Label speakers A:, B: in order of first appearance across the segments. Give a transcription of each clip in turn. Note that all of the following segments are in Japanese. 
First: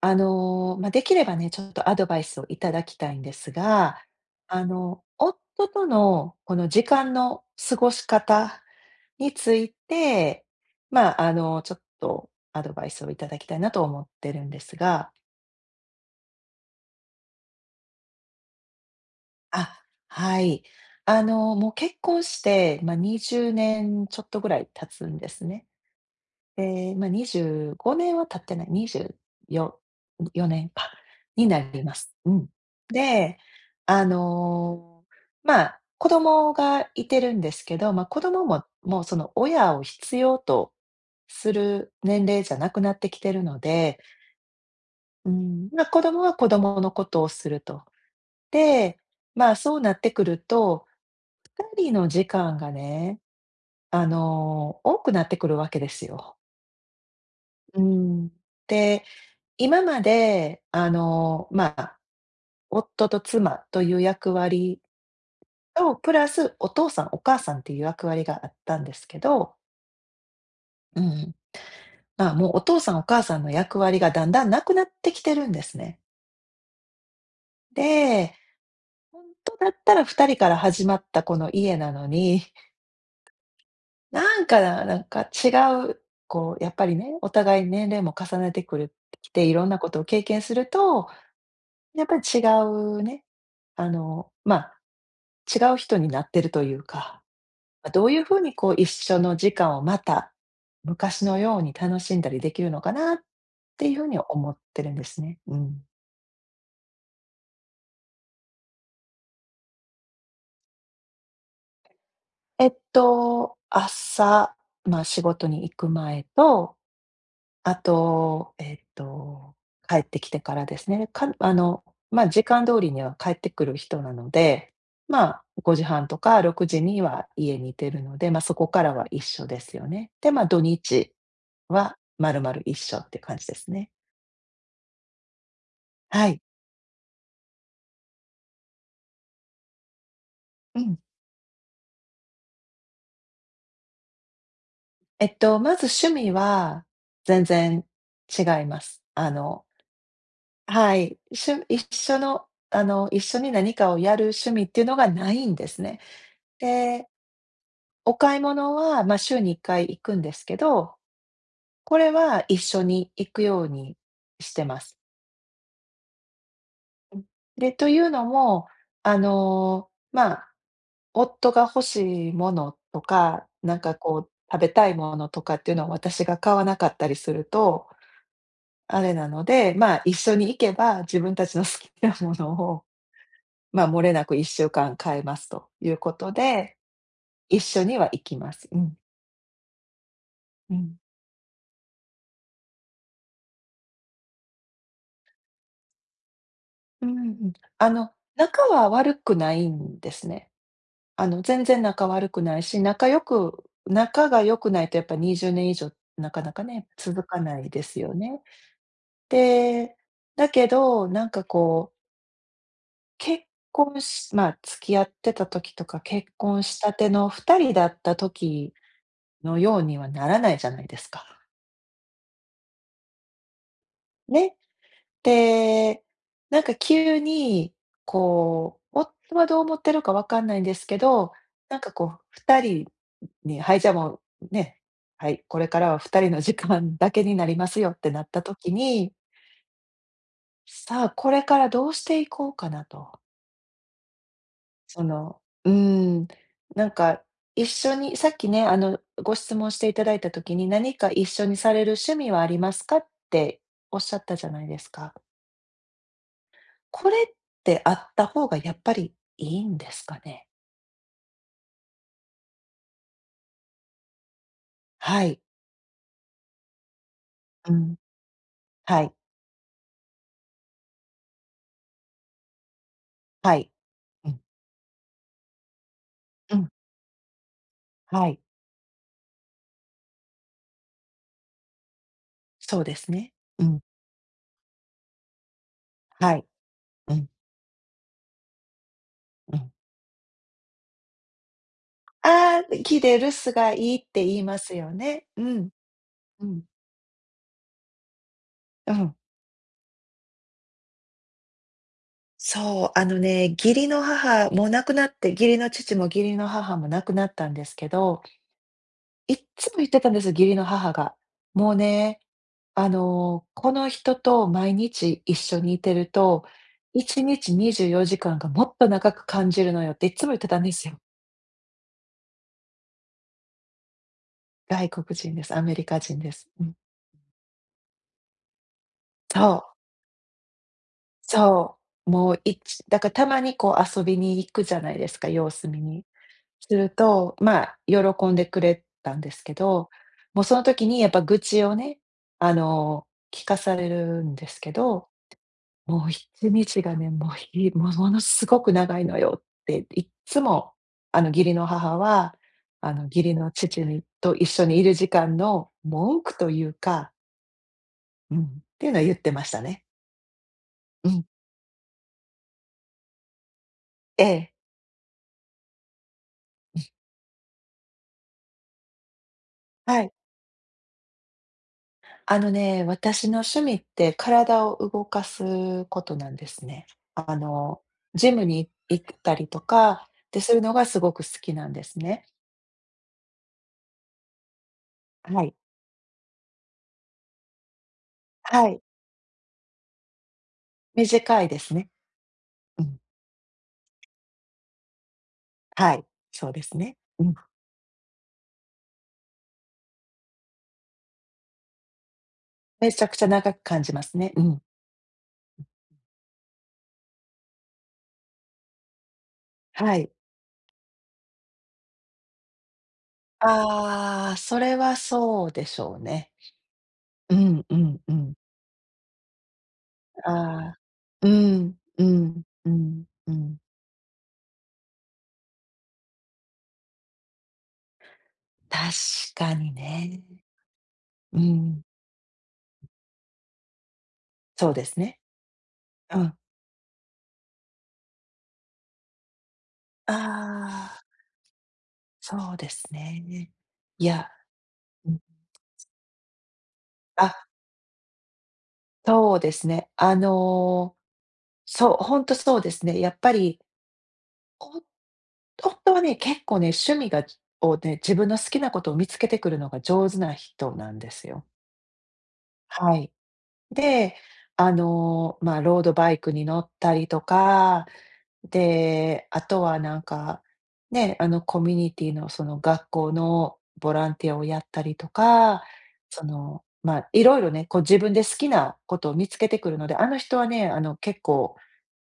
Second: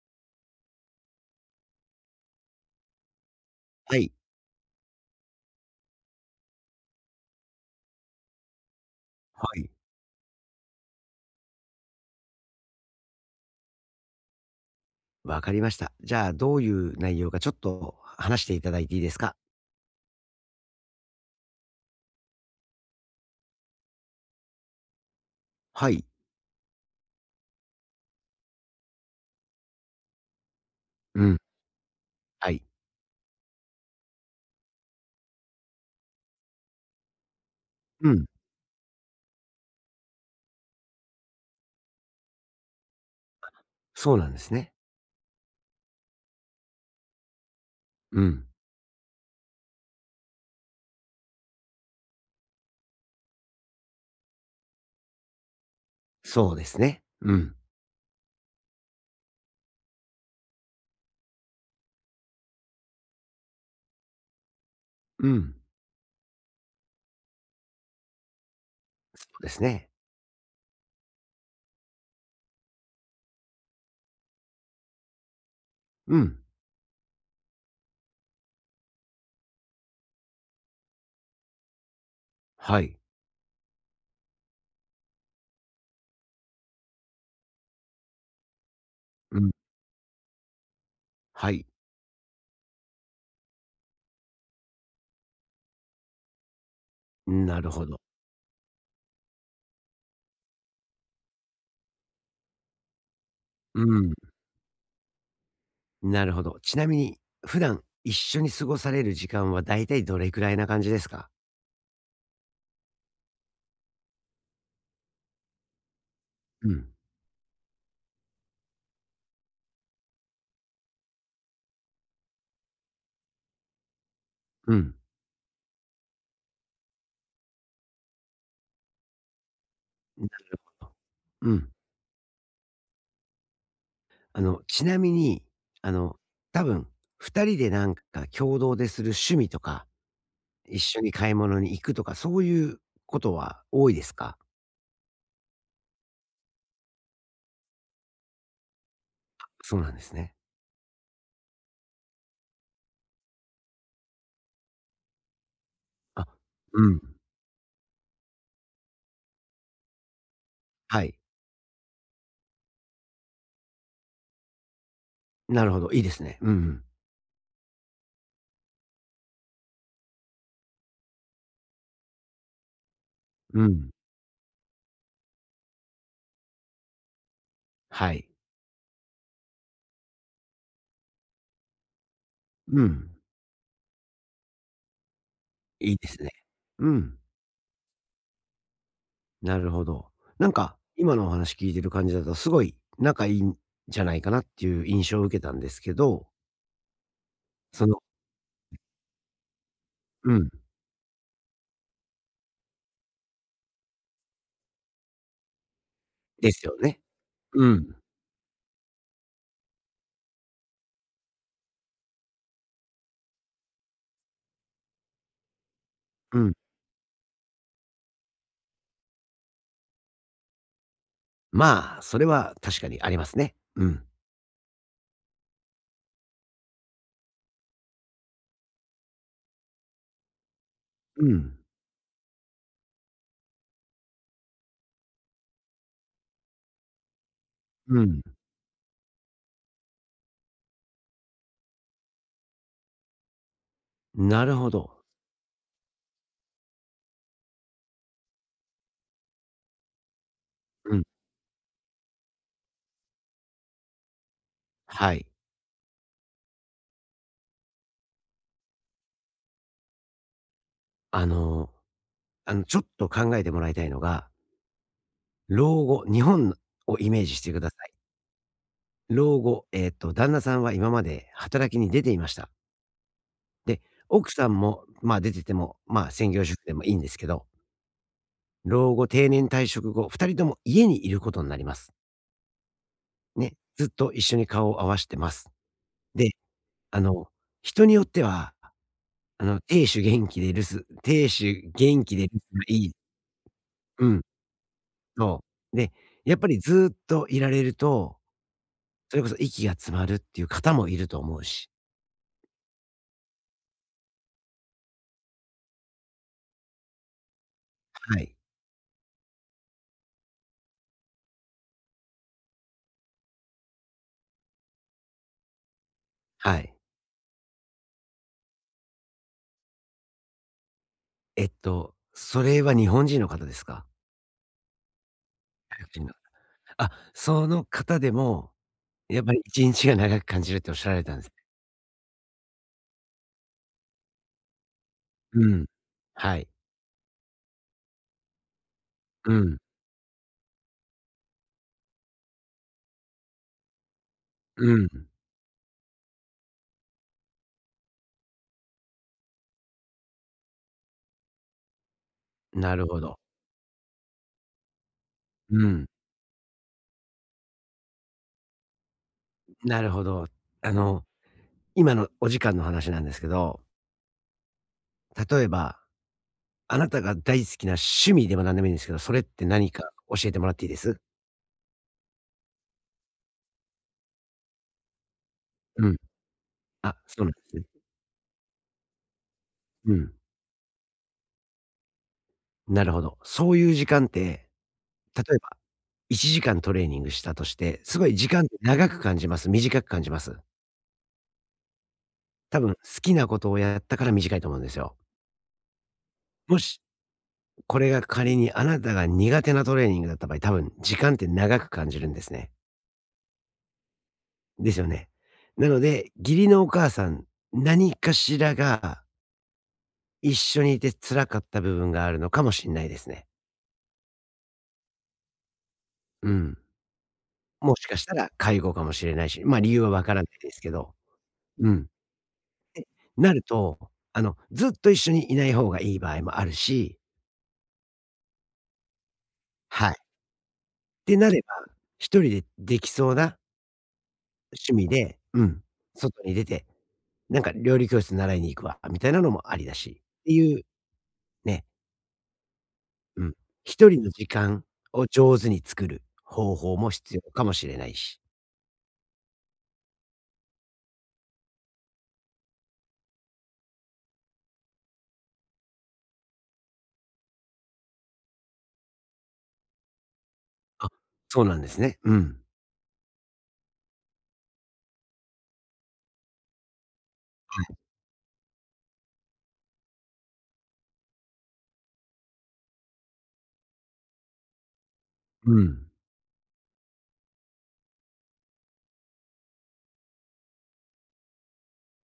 A: まあ、できればね、ちょっとアドバイスをいただきたいんです
B: は
A: が、
B: い。
A: あの、夫とのこの時間の過ごし方に
B: は
A: つ
B: い。
A: いて、ちょっとアドバイスをいただきたいなと思ってるんですが。
B: わかりました。じゃあ、どういう内容かちょっと話していただいていいですか？
A: あ、はい。あの、もう結婚して、まあ、20年ちょっとぐらい経つんですね。
B: はい。
A: で、まあ、25年は経ってない、24ん、4年か、
B: うん。
A: になります。うん。
B: はい。
A: で、あの、まあ、子供がいてるんですけど、まあ、
B: う
A: 子
B: ん。
A: 供も、もうその親を必要とする年齢じゃなくなってきてるので、
B: そうなんですね。
A: うん、まあ、子供は子供のことをすると。
B: うん。
A: で、まあ、そうなってくると、2人の時間がね、あの、多くなってくるわけですよ。
B: そうですね。うん。
A: うん。で今まで、あの、まあ、夫と妻という役割
B: うん。
A: と、プラスお父さん、お母さんっていう役割があったんですけ
B: そうで
A: ど、
B: すね。
A: うん、まあ、もうお父さん、お母さんの役割がだんだんなくなってきてるんですね。
B: うん。
A: で、とだったら2人から始まったこの家なのに、
B: はい。
A: なんか、なんか違う、こう、やっぱりね、お互い年齢も重ねてくるき
B: う
A: て、
B: ん。
A: いろんなことを経験すると、
B: はい。
A: やっぱり違うね、あの、まあ違う人になってるというか、
B: なるほ
A: ま、
B: ど。
A: どういうふうにこう一緒の時間をまた、昔のように楽しんだりできるのかなっ
B: う
A: ていうふう
B: ん。
A: に思ってるんですね。うん。
B: なるほど。ちなみに、普段一緒に過ごされる時間はだいたいどれくらいな感じですか？
A: えっと、朝、ま、仕事に行く前
B: う
A: と、
B: ん。
A: あと、えっと、帰ってきてからですね。かあの、ま、時間通りには帰ってくる人なので、
B: うん。
A: まあ、5時半とか6時には家にいてるので、ま、そこからは一緒ですよね。
B: な
A: で、ま、土
B: るほど。
A: 日
B: うん。
A: は、まるまる一緒っていう感じですね。
B: ちなみに、あの、
A: はい。
B: 多分、2人でなんか共同でする趣味とか、
A: う
B: 一
A: ん。
B: 緒に買い物に行くとか、そういうことは多いですか？
A: えっと、まず趣味は全然違います。あの
B: そうなんですね。
A: はい、しゅ一緒のあの、一緒に何かをやる趣味っていうのがないんですね。
B: あ、うん。
A: で、お買い物は、ま、週に1回行くんですけど、
B: はい。
A: これは一緒に行くようにしてます。
B: なるほど、いいですね。うん
A: で、というのも、あの、まあ、夫が欲しいものとか、
B: うん。う
A: なん
B: ん。
A: かこう食べたいものとかっていうのを私が買わなかったりすると、
B: はい。
A: あれなので、まあ、一緒に行けば自分たちの好きなもの
B: う
A: を、
B: ん。
A: まあ、漏れなく1週間買えますとい
B: いい
A: う
B: で
A: こ
B: すね。
A: とで、
B: うん。
A: 一緒には行きます。うん、
B: なるほど。なん
A: う
B: か、
A: ん。
B: 今のお話聞いてる感じだと、すごい仲いいんじゃないかなっていう印象を受けたんですけど、
A: うんうん。
B: そ
A: あ
B: の
A: の、仲は悪くないんです
B: うん。
A: ね。あの、全然仲悪くないし、仲が良くないとやっぱ20年以上なか
B: で
A: なか
B: すよ
A: ね、
B: ね。
A: 続かな
B: う
A: いで
B: ん。
A: すよね。で、だけど、なんかこう、結婚しまあ、付き合ってた時とか、結
B: うん。
A: 婚したての2人だった時のようにはならないじゃないですか。
B: まあ、それは確かにありますね。うん。
A: ね。で、なんか急に、こう、夫はどう思ってるかわかんないんですけ
B: う
A: ど、
B: ん。
A: なんかこう、2人に、はい、じゃあもうね、はい、これからは2人の時間だけになりますよっ
B: う
A: てな
B: ん。
A: った時に、さあ、これからどうしていこうかなと。
B: なるほど。
A: その、うーん、なんか一緒に、さっきね、あの、ご質問していただいた時に、何
B: うん。
A: か一緒にされる趣味はありますかっておっしゃったじゃないです
B: は
A: か。
B: い。
A: これってあった方がやっぱりいいんですかね？
B: あのちょっと考えてもらいたいのが、
A: はい。
B: 老後、日本をイメージしてくだ
A: う
B: さい。
A: ん。はい。
B: 老後、旦那さんは今まで働きに出ていました。
A: はい。
B: で、
A: う
B: 奥
A: ん。
B: さんも、まあ、出てても、まあ、専業主
A: う
B: 婦
A: ん。
B: でもいいんですけど、
A: はい。
B: 老後、定年退職後、二人とも家にいることになります。
A: そうですね。
B: ね。
A: うん。
B: ずっと一緒に顔を合わせてます。で、
A: はい。
B: あ
A: う
B: の、
A: ん。
B: 人によっては
A: うん。
B: 亭主元気で留守亭主元気で留守
A: あ
B: が
A: あ、
B: いい。
A: 木で留守がいいっ
B: うん、
A: て言いますよね。う
B: そ
A: ん。
B: う。で、やっ
A: う
B: ぱり
A: ん。
B: ずっといられると、
A: うん。
B: それこそ息が詰まるっていう方もいると思うし。
A: そう、あのね、義理の父も義理の母も亡くなったんですけ
B: は
A: ど、
B: い。
A: いっつも言ってたんです、義理の母が。もうね、あの、この人と毎日一緒にいてると、
B: はい。
A: 1日24時間がもっと長く感じるのよっていっつも言ってたんですよ。
B: それは日本人の方ですか？
A: 外国人です。アメ
B: 外
A: リ
B: 国
A: カ
B: 人の。
A: 人です。うん。
B: あ、その方でも、やっぱり
A: そ
B: 一
A: う。
B: 日が長く感じるっておっしゃられたんです。
A: そう、もういちだからたまにこう遊びに行くじゃないですか、
B: う
A: 様
B: ん。
A: 子見に。
B: はい。
A: すると、まあ、喜んでくれたんで
B: う
A: すけ
B: ん。
A: ど、もうその時にやっぱ愚痴をね、あの、聞かされるんですけ
B: うん。
A: ど、もう一日がね、もうひもものすごく長いのよっていっつも、あの、義理の母は、
B: なる
A: あ
B: ほ
A: の、
B: ど。
A: 義理の父と一緒にいる時間
B: う
A: の
B: ん。
A: 文句というか、うん、っていうのは言ってました
B: な
A: ね。
B: るほど。あの、
A: うん、
B: 今のお時間の話なんですけど、
A: ええ、
B: 例えばあなたが大好きな趣味でも何でもいいんですけど、それって何か
A: はい。
B: 教えてもらっていいです？
A: あのね、私の趣味って体を動かす
B: うん。
A: ことなんですね。
B: あ、そうなん
A: あ
B: ですね。
A: の、ジムに行ったりと
B: う
A: か
B: ん。
A: ってするのがすごく好きなんですね。
B: なるほど。そういう時間って、例え
A: は
B: ば
A: い。
B: 1時間トレーニングしたとして、すごい時間って
A: はい。
B: 長く感じます？短く感じます？
A: 短いですね。
B: 多分好
A: うん。
B: きなことをやったから短いと思うんですよ。
A: はい。そう
B: も
A: です
B: し、
A: ね。うん。
B: これが仮にあなたが苦手なトレーニングだった場合、多分時間って長く感じるんですね。
A: めちゃくちゃ長く感じますね。うん。
B: ですよね。なので、義理のお母さん、何かしらが
A: はい。
B: 一緒にいて辛かった部分があるのかもしんないですね。
A: ああ、それはそうでしょう
B: う
A: ね。
B: ん。
A: うん
B: も
A: う
B: しか
A: ん
B: し
A: う
B: たら
A: ん。
B: 介護かもしれないし、ま、理由はわからないで
A: あ
B: すけ
A: あ。
B: ど。
A: う
B: う
A: ん
B: ん。
A: うんうんう
B: なる
A: ん。
B: と、ずっと一緒にいない方がいい場合もあるし、
A: 確かに
B: はい。
A: ね。
B: ってな
A: う
B: れば、
A: ん。
B: 一人でできそうな
A: そ
B: 趣
A: うで
B: 味
A: すね。
B: で、うん、
A: う
B: 外
A: ん。
B: に出て、なんか料理教室習いに行くわ、みたいなのもありだし、
A: あ
B: っていう
A: あ、
B: ね、
A: そうです
B: うん。
A: ね。
B: 一人
A: い
B: の時
A: や、
B: 間を
A: うん、
B: 上手に作る方法も必要
A: あ、
B: かもしれないし。
A: そうですね。あの、そう、ほんとそうですね。やっぱり、ほんほんとはね、結構ね、趣味がをね、自分の好きなことを見つけてくるのが上手な人
B: あ、
A: なんです
B: そう
A: よ。
B: なんですね。うん。
A: はい。で、あの、まあ、ロードバイクに乗ったりとか、で、あとはなんか、ね、あの、コミュニティのその学校のボランティアをやったりと
B: う
A: か、
B: ん。
A: その、まあ、いろいろね、こう自分で好きなことを見つけてくるので、あの人はね、あの、結構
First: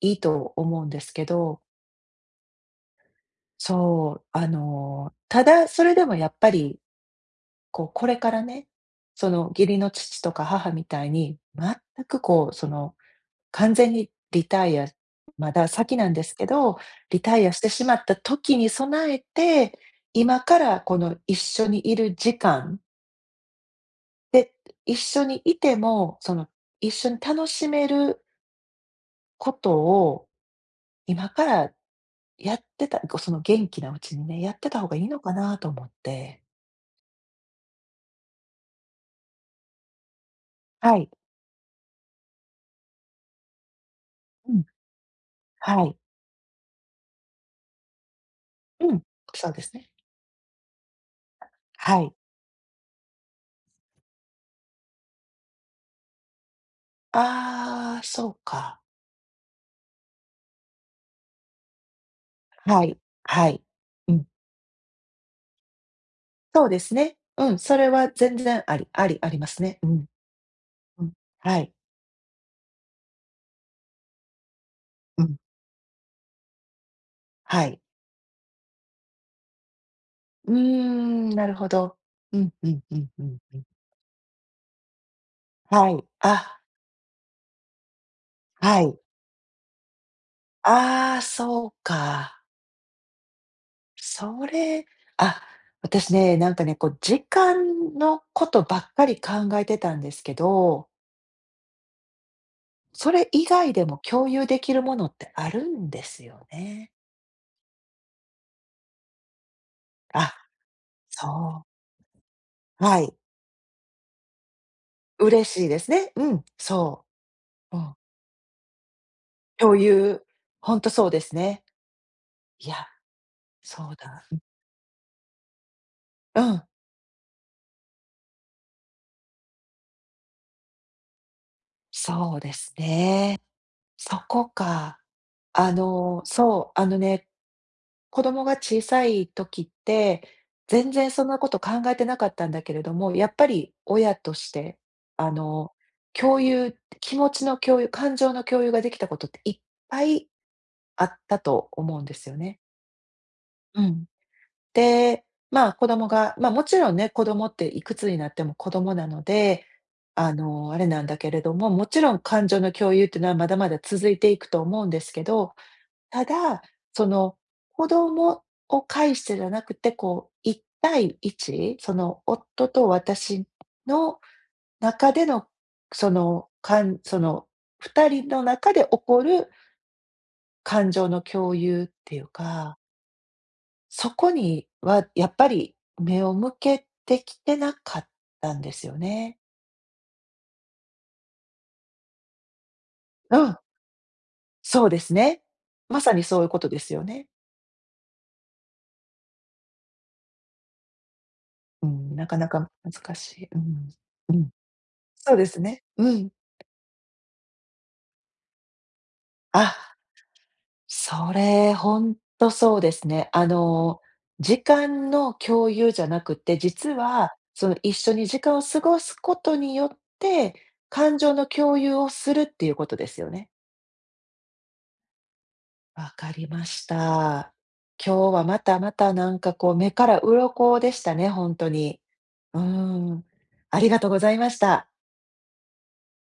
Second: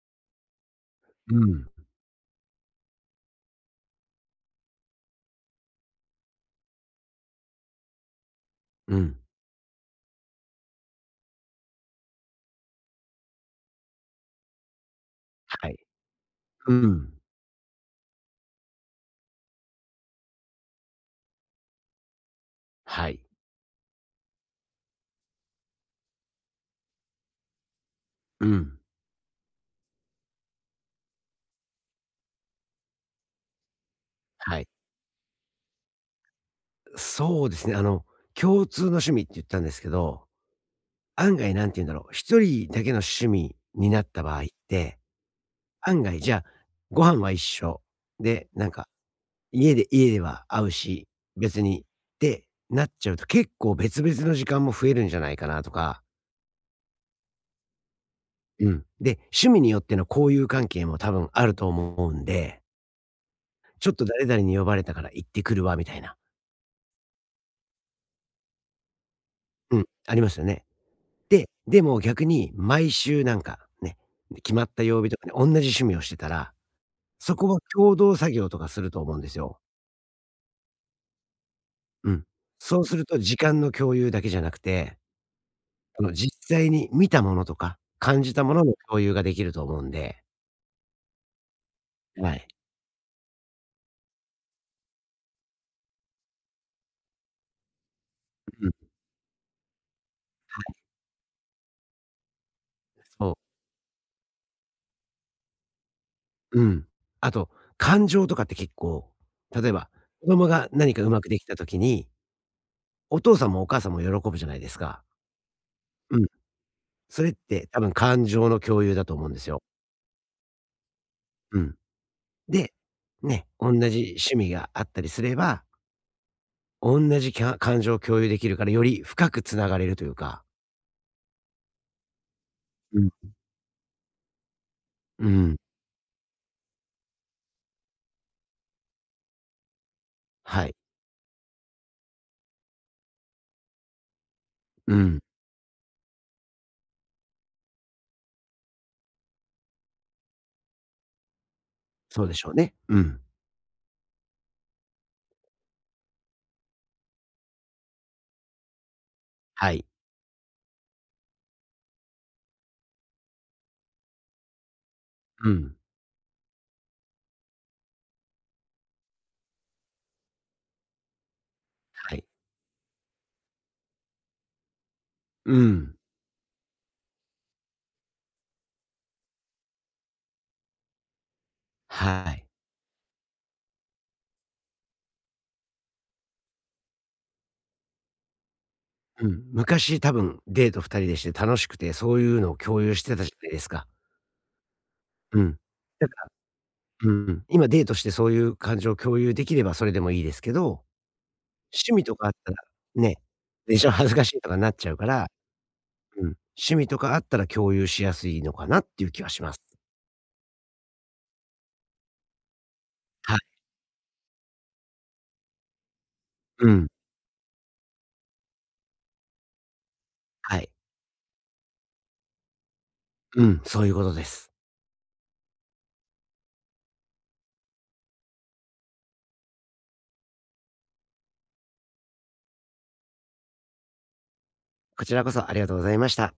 A: いいと思うんですけ
B: う
A: ど、
B: ん。
A: そう、あの、ただそれでもやっぱり、こう、これからね、
B: うん。
A: その義理の父とか母みたいに、全くこう、その完全にリタイアまだ
B: はい。
A: 先なんですけ
B: う
A: ど、
B: ん。
A: リタイアしてしまった時に備えて、今からこの一緒にいる時間
B: はい。
A: で、一緒にいても、その一緒に楽しめる
B: うん。
A: ことを今からやってたこう、その元気なうちにね、やっ
B: はい。
A: てた方がいいのかなと思って。
B: そうですね、共通の趣味って言ったんですけど、
A: はい。
B: 案外なんて言うんだろう、一人だけの趣味になった場合っ
A: うん、
B: て、
A: はい。
B: 案外じゃあ、ご飯は一緒、で、なんか、
A: うん、そうです
B: 家で
A: ね。
B: 家では会うし、別にっ
A: はい。
B: てなっちゃうと、結構別々の時間も増えるんじゃないかなとか、
A: ああ、そう
B: う
A: か。
B: ん。で、趣味によっての交友関係も多分あると思うんで、
A: はい、はい。
B: ちょっと
A: うん。
B: 誰々に呼ばれたから行ってくるわみたいな、
A: そうですね。うん、それは全然ありありあります
B: う
A: ね。
B: ん、
A: うん、
B: ありますよね。
A: うん。
B: で、
A: はい。
B: でも逆に毎週なんかね、決まった曜日と
A: う
B: かね、
A: ん、
B: おんなじ趣味をしてたら、そこは
A: はい。
B: 共同作業とかすると思うんですよ。
A: うーん、なるほど。
B: うん。
A: うんう
B: そ
A: ん
B: う
A: う
B: する
A: ん
B: と
A: うん
B: 時
A: う
B: 間
A: ん。
B: の共有だけじゃなくて、
A: はい。
B: 実
A: あ、
B: 際に見たものとか、感じたものの
A: はい。
B: 共有ができると思うんで、
A: ああ、そう
B: は
A: か。
B: い。
A: それ、あ、私ね、なんかね、こう時間のこと
B: うん。
A: ばっかり考えてたんですけ
B: はい、
A: ど、それ
B: そう。
A: 以外でも共有できるものってあるんですよ
B: うん。
A: ね。
B: あと、感情とかって結構、例えば、子
A: あ、
B: 供が何かうま
A: そ
B: くできた
A: う。
B: 時に、
A: はい。
B: お父さんもお母さんも喜ぶじゃないですか。
A: 嬉しいですね。
B: うん。
A: うん、そ
B: それって
A: う。う
B: 多分
A: ん。
B: 感情の共有だと思うんですよ。
A: 共有、ほんとそうです
B: う
A: ね。
B: ん。
A: い
B: で、
A: や、
B: ね、同
A: そう
B: じ
A: だ。
B: 趣味があったりすれば、
A: うん、うん、
B: 同じきゃ感情を共有できるから、より深くつながれるというか。
A: そうです
B: うん。
A: ね。そこか。
B: うん。
A: あの、そう、あのね、子供が小さい時って、
B: はい。
A: 全然そんなこと考えてなかったんだけれども、やっぱり親として、
B: うん。
A: あの、気持ちの共有、感情の共有ができたことっていっぱいあったと思うんで
B: そう
A: す
B: で
A: よ
B: しょう
A: ね。
B: ね。うん。
A: うん。で、まあ、子供が、ま、もちろんね、子供っていくつになっても子供なので、
B: はい。
A: あの、あれなんだけれども、もちろん感情の共有っていうのはまだまだ続いていくと思うんですけ
B: う
A: ど、
B: ん。
A: ただ、その、子供を介してじゃなくて、こう、一対一そ
B: は
A: の、
B: い。
A: 夫と私の中での、
B: うん。
A: その、2人の中で起こる感情の共有っていう
B: はい。
A: かそこには、やっぱり目を向けてきてなかったんですよ
B: う
A: ね。
B: ん。昔多分デート二人でして楽しくて、そういうのを共有してたじゃ
A: う
B: ない
A: ん、
B: ですか。
A: そうですね。
B: うん。
A: ま
B: だ
A: さ
B: か
A: に
B: ら
A: そういうことですよ
B: う
A: ね。
B: ん、今デートしてそういう感情を共有できればそれでもいいですけど、
A: う
B: 趣味と
A: ん、な
B: かあっ
A: かな
B: たら、
A: か難
B: ね、
A: しい。う
B: でし
A: ん、
B: ょ、恥ずかし
A: う
B: いと
A: ん。
B: かなっちゃうから
A: そうですね。う
B: うん。
A: ん。
B: 趣味とかあったら共有しやすいのかなっていう気はします。
A: あ、それほんとそうですね。
B: は
A: あ
B: い。
A: の、時間の共有じゃなくて、
B: う
A: 実
B: ん。
A: は、その、一緒に時間を過ごすことによって、
B: はい。
A: 感情の共有をするっていうことですよ
B: う
A: ね。
B: ん、そういうことです。
A: わかりました。今日はまたまたなんかこう目から鱗でしたね、本当に。うーん。ありがとうございました。
B: こちらこそありがとうございました。